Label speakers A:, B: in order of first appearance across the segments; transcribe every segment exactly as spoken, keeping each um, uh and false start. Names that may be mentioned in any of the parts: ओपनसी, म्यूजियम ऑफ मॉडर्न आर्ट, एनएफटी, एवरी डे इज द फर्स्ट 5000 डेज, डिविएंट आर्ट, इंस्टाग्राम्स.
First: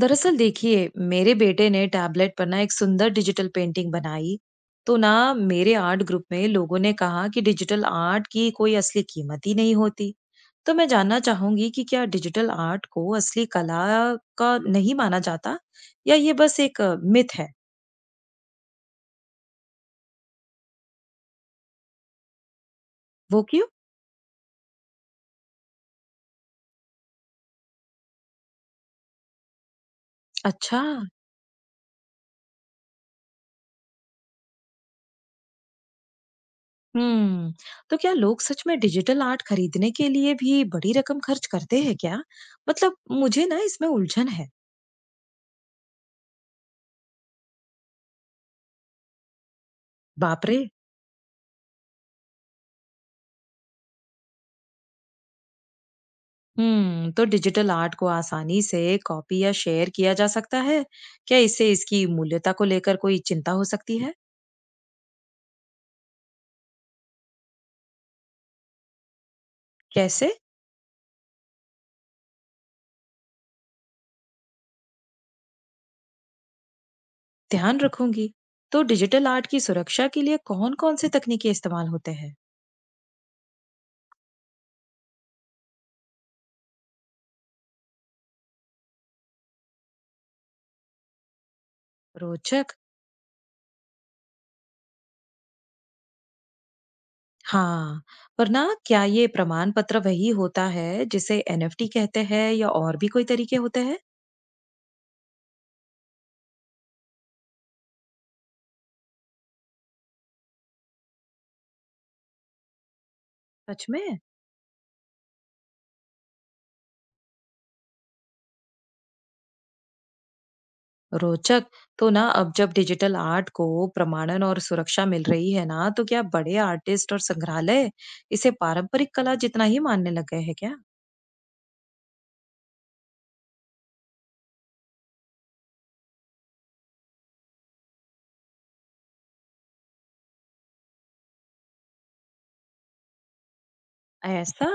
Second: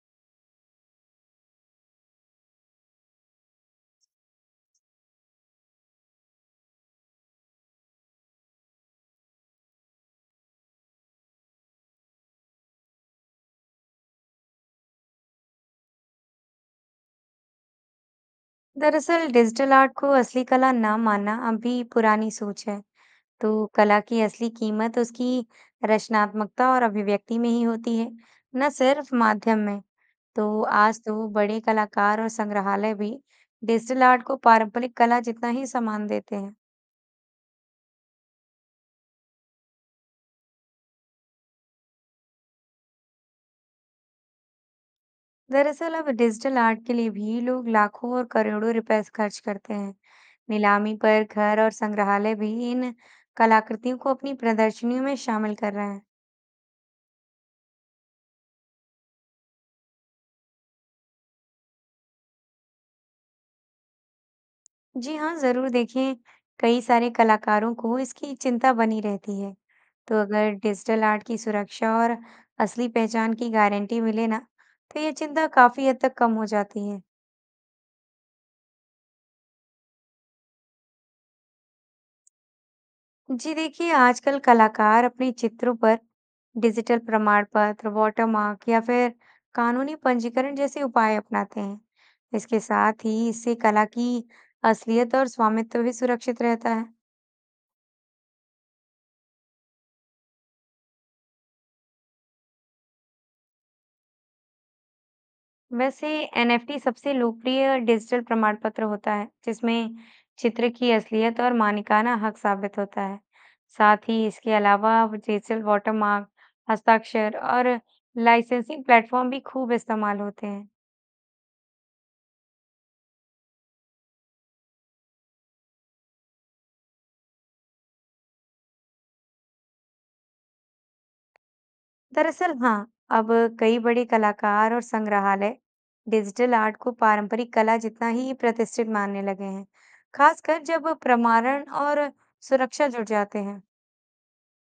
A: दरअसल देखिए, मेरे बेटे ने tablet पर ना एक सुंदर digital painting बनाई। तो ना मेरे आर्ट ग्रुप में लोगों ने कहा कि डिजिटल आर्ट की कोई असली कीमत ही नहीं होती। तो मैं जानना चाहूंगी कि क्या डिजिटल आर्ट को असली कला का नहीं माना जाता या ये बस एक मिथ है।
B: दरअसल डिजिटल आर्ट को असली कला ना मानना अभी पुरानी सोच है।
A: वो
B: तो
A: क्यों?
B: कला की असली कीमत उसकी रचनात्मकता और अभिव्यक्ति में ही होती है, न सिर्फ माध्यम में। तो
A: अच्छा।
B: आज तो बड़े कलाकार और संग्रहालय भी डिजिटल आर्ट को पारंपरिक कला जितना ही सम्मान देते हैं।
A: हम्म। तो क्या लोग सच में डिजिटल आर्ट खरीदने के लिए भी बड़ी रकम खर्च करते हैं क्या? मतलब मुझे ना इसमें उलझन है।
B: दरअसल अब डिजिटल आर्ट के लिए भी लोग लाखों और करोड़ों रुपए खर्च करते हैं।
A: बाप रे।
B: नीलामी पर घर और संग्रहालय भी इन कलाकृतियों को अपनी प्रदर्शनियों में शामिल कर रहे हैं।
A: हम्म। तो डिजिटल आर्ट को आसानी से कॉपी या शेयर किया जा सकता है, क्या इससे इसकी मूल्यता को लेकर कोई चिंता हो सकती है?
B: जी हाँ, ज़रूर देखिए, कई सारे कलाकारों को इसकी चिंता बनी रहती है। तो
A: कैसे?
B: अगर डिजिटल आर्ट की सुरक्षा और असली पहचान की गारंटी मिले ना, तो ये चिंता काफ़ी हद तक कम हो जाती है।
A: ध्यान रखूंगी। तो डिजिटल आर्ट की सुरक्षा के लिए कौन कौन से तकनीकें इस्तेमाल होते हैं?
B: जी देखिए, आजकल कलाकार अपने चित्रों पर डिजिटल प्रमाण पत्र, वाटरमार्क या फिर कानूनी पंजीकरण जैसे उपाय अपनाते हैं। इसके
A: रोचक।
B: साथ ही इससे कला की असलियत और स्वामित्व भी सुरक्षित रहता है।
A: हाँ। पर ना क्या ये प्रमाण पत्र वही होता है जिसे एन एफ टी कहते हैं या और भी कोई तरीके होते हैं?
B: वैसे एनएफटी सबसे लोकप्रिय डिजिटल प्रमाण पत्र होता है, जिसमें चित्र की असलियत और मालिकाना हक साबित होता है।
A: सच
B: साथ
A: में।
B: ही इसके अलावा अब डिजिटल वाटरमार्क, हस्ताक्षर और लाइसेंसिंग प्लेटफॉर्म भी खूब इस्तेमाल होते हैं।
A: रोचक। तो ना अब जब डिजिटल आर्ट को प्रमाणन और सुरक्षा मिल रही है ना, तो क्या बड़े आर्टिस्ट और संग्रहालय इसे पारंपरिक कला जितना ही मानने लग गए हैं क्या?
B: दरअसल हाँ, अब कई बड़े कलाकार और संग्रहालय डिजिटल आर्ट को पारंपरिक कला जितना ही प्रतिष्ठित मानने लगे हैं, खासकर जब प्रमाणन और सुरक्षा जुड़ जाते हैं।
A: ऐसा।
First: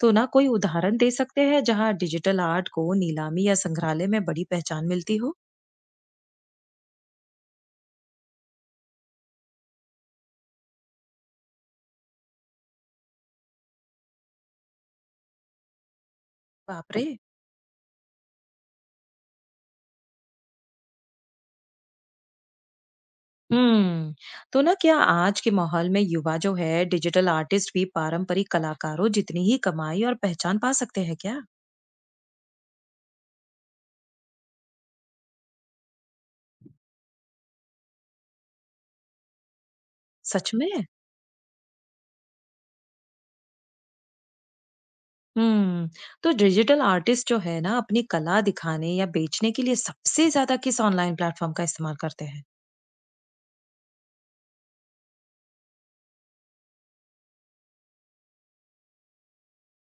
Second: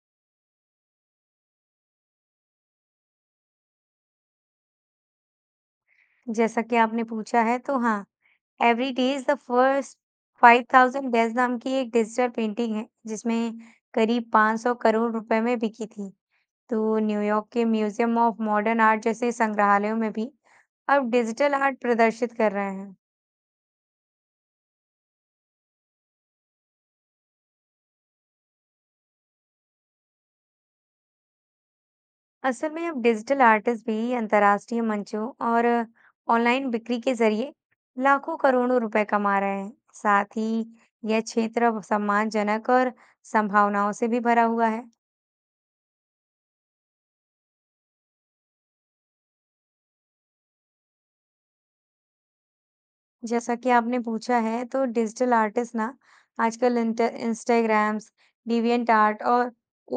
A: तो ना कोई उदाहरण दे सकते हैं जहाँ डिजिटल आर्ट को नीलामी या संग्रहालय में बड़ी पहचान मिलती हो?
B: जैसा कि आपने पूछा है, तो हाँ every day is the first five thousand days नाम की एक डिजिटल पेंटिंग है जिसमें करीब पाँच सौ करोड़ रुपए में बिकी थी।
A: बाप
B: तो
A: रे।
B: न्यूयॉर्क के म्यूजियम ऑफ मॉडर्न आर्ट जैसे संग्रहालयों में भी अब डिजिटल आर्ट प्रदर्शित कर रहे हैं।
A: हम्म। तो ना क्या आज के माहौल में युवा जो है डिजिटल आर्टिस्ट भी पारंपरिक कलाकारों जितनी ही कमाई और पहचान पा सकते हैं क्या?
B: असल में अब डिजिटल आर्टिस्ट भी अंतर्राष्ट्रीय मंचों और ऑनलाइन बिक्री के जरिए लाखों करोड़ों रुपए कमा रहे हैं। साथ
A: सच
B: ही
A: में।
B: यह क्षेत्र अब सम्मानजनक और संभावनाओं से भी भरा हुआ है।
A: हुँ। तो डिजिटल आर्टिस्ट जो है ना, अपनी कला दिखाने या बेचने के लिए सबसे ज़्यादा किस ऑनलाइन प्लेटफ़ॉर्म का इस्तेमाल करते हैं?
B: जैसा कि आपने पूछा है, तो डिजिटल आर्टिस्ट ना आजकल इंट इंस्टाग्राम्स, डिविएंट आर्ट और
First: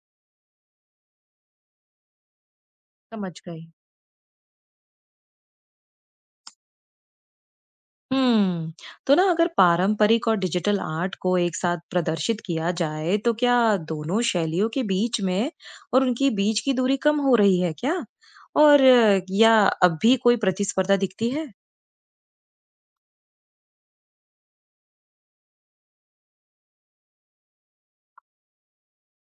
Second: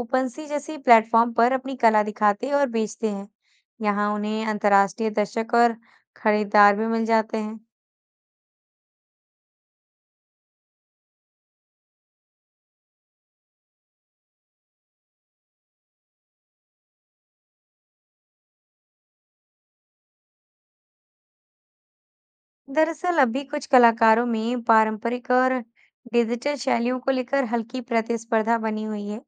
B: ओपनसी जैसी प्लेटफॉर्म पर अपनी कला दिखाते और बेचते हैं।
A: समझ गई।
B: यहाँ उन्हें अंतर्राष्ट्रीय दर्शक और खरीदार भी मिल जाते हैं।
A: हुँ। तो ना अगर पारंपरिक और डिजिटल आर्ट को एक साथ प्रदर्शित किया जाए, तो क्या दोनों शैलियों के बीच में और उनकी बीच की दूरी कम हो रही है क्या? और अ, या अब भी कोई प्रतिस्पर्धा दिखती है?
B: दरअसल अभी कुछ कलाकारों में पारंपरिक और डिजिटल शैलियों को लेकर हल्की प्रतिस्पर्धा बनी हुई है।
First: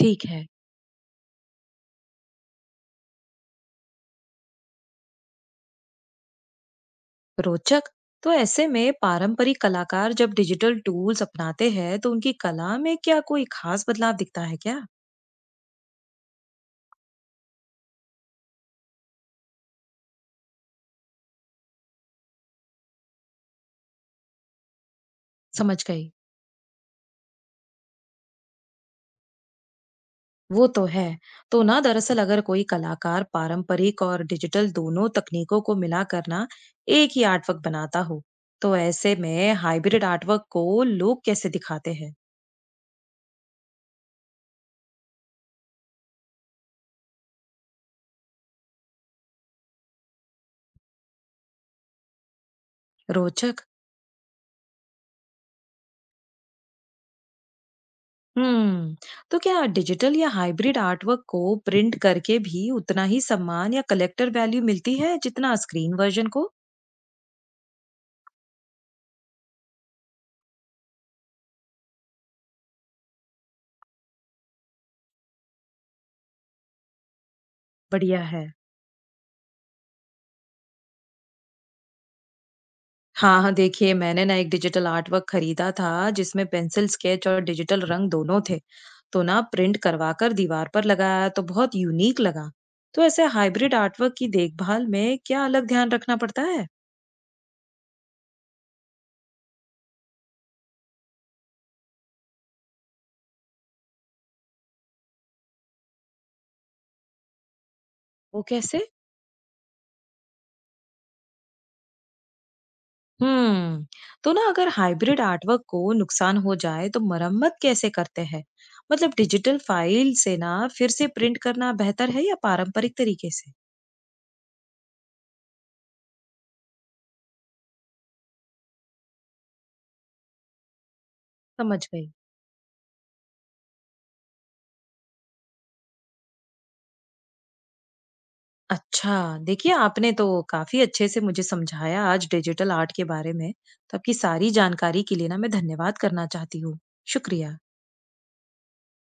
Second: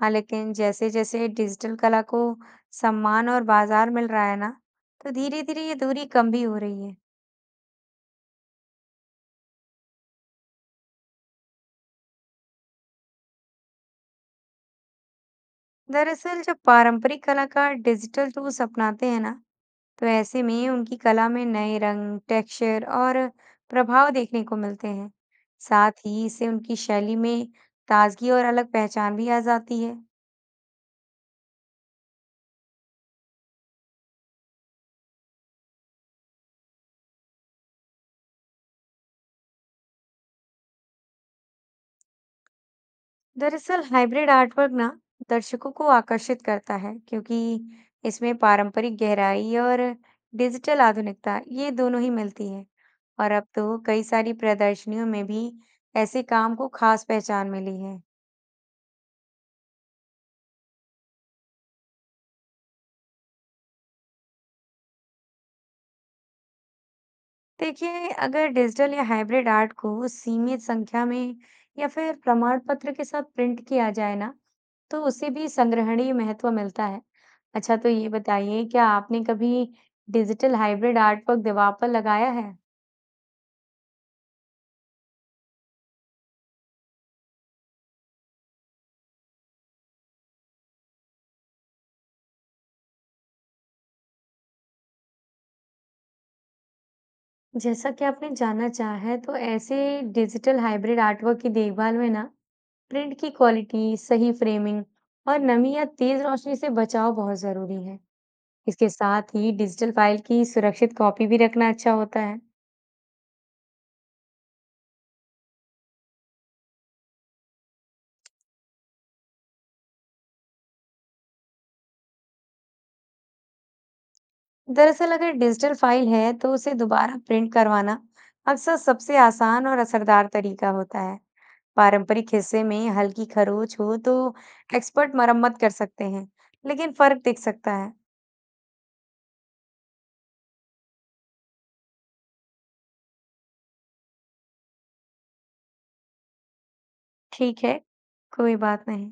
B: हाँ,
A: है।
B: लेकिन जैसे-जैसे डिजिटल कला को सम्मान और बाजार मिल रहा है ना, तो धीरे-धीरे ये दूरी कम भी हो रही है।
A: रोचक। तो ऐसे में पारंपरिक कलाकार जब डिजिटल टूल्स अपनाते हैं तो उनकी कला में क्या कोई खास बदलाव दिखता है क्या?
B: दरअसल जब पारंपरिक कलाकार डिजिटल टूल्स अपनाते हैं ना, तो ऐसे में उनकी कला में नए रंग, टेक्सचर और प्रभाव देखने को मिलते हैं।
A: समझ
B: साथ
A: गई।
B: ही इससे उनकी शैली में ताजगी और अलग पहचान भी आ जाती है।
A: वो तो है। तो ना दरअसल अगर कोई कलाकार पारंपरिक और डिजिटल दोनों तकनीकों को मिला करना एक ही आर्टवर्क बनाता हो, तो ऐसे में हाइब्रिड आर्टवर्क को लोग कैसे दिखाते हैं?
B: दरअसल हाइब्रिड आर्टवर्क ना दर्शकों को आकर्षित करता है क्योंकि इसमें पारंपरिक गहराई और डिजिटल आधुनिकता ये दोनों ही मिलती है। और अब
A: रोचक।
B: तो कई सारी प्रदर्शनियों में भी ऐसे काम को खास पहचान मिली है।
A: हम्म। तो क्या डिजिटल या हाइब्रिड आर्टवर्क को प्रिंट करके भी उतना ही सम्मान या कलेक्टर वैल्यू मिलती है जितना स्क्रीन वर्जन को?
B: देखिए, अगर डिजिटल या हाइब्रिड आर्ट को सीमित संख्या में या फिर प्रमाण पत्र के साथ प्रिंट किया जाए ना, तो उसे भी संग्रहणीय महत्व मिलता है। अच्छा, तो ये
A: बढ़िया है।
B: बताइए क्या आपने कभी डिजिटल हाइब्रिड आर्ट पर दांव लगाया है?
A: हाँ, हाँ, देखिए मैंने ना एक डिजिटल आर्ट वर्क खरीदा था जिसमें पेंसिल स्केच और डिजिटल रंग दोनों थे। तो ना प्रिंट करवाकर दीवार पर लगाया तो बहुत यूनिक लगा। तो ऐसे हाइब्रिड आर्ट वर्क की देखभाल में क्या अलग ध्यान रखना पड़ता है?
B: जैसा कि आपने जानना चाहा है, तो ऐसे डिजिटल हाइब्रिड आर्टवर्क की देखभाल में ना प्रिंट की क्वालिटी, सही फ्रेमिंग और नमी या तेज रोशनी से बचाव बहुत जरूरी है।
A: वो कैसे?
B: इसके साथ ही डिजिटल फाइल की सुरक्षित कॉपी भी रखना अच्छा होता है।
A: हम्म। तो ना अगर हाइब्रिड आर्टवर्क को नुकसान हो जाए तो मरम्मत कैसे करते हैं? मतलब डिजिटल फाइल से ना फिर से प्रिंट करना बेहतर है या पारंपरिक तरीके से?
B: दरअसल अगर डिजिटल फाइल है तो उसे दोबारा प्रिंट करवाना अक्सर सबसे आसान और असरदार तरीका होता है।
A: समझ गई।
B: पारंपरिक हिस्से में हल्की खरोंच हो तो एक्सपर्ट मरम्मत कर सकते हैं, लेकिन फर्क दिख सकता है।
A: अच्छा, देखिए आपने तो काफ़ी अच्छे से मुझे समझाया आज डिजिटल आर्ट के बारे में। तो आपकी सारी जानकारी के लिए ना मैं धन्यवाद करना चाहती हूँ। शुक्रिया।
B: ठीक है, कोई बात नहीं।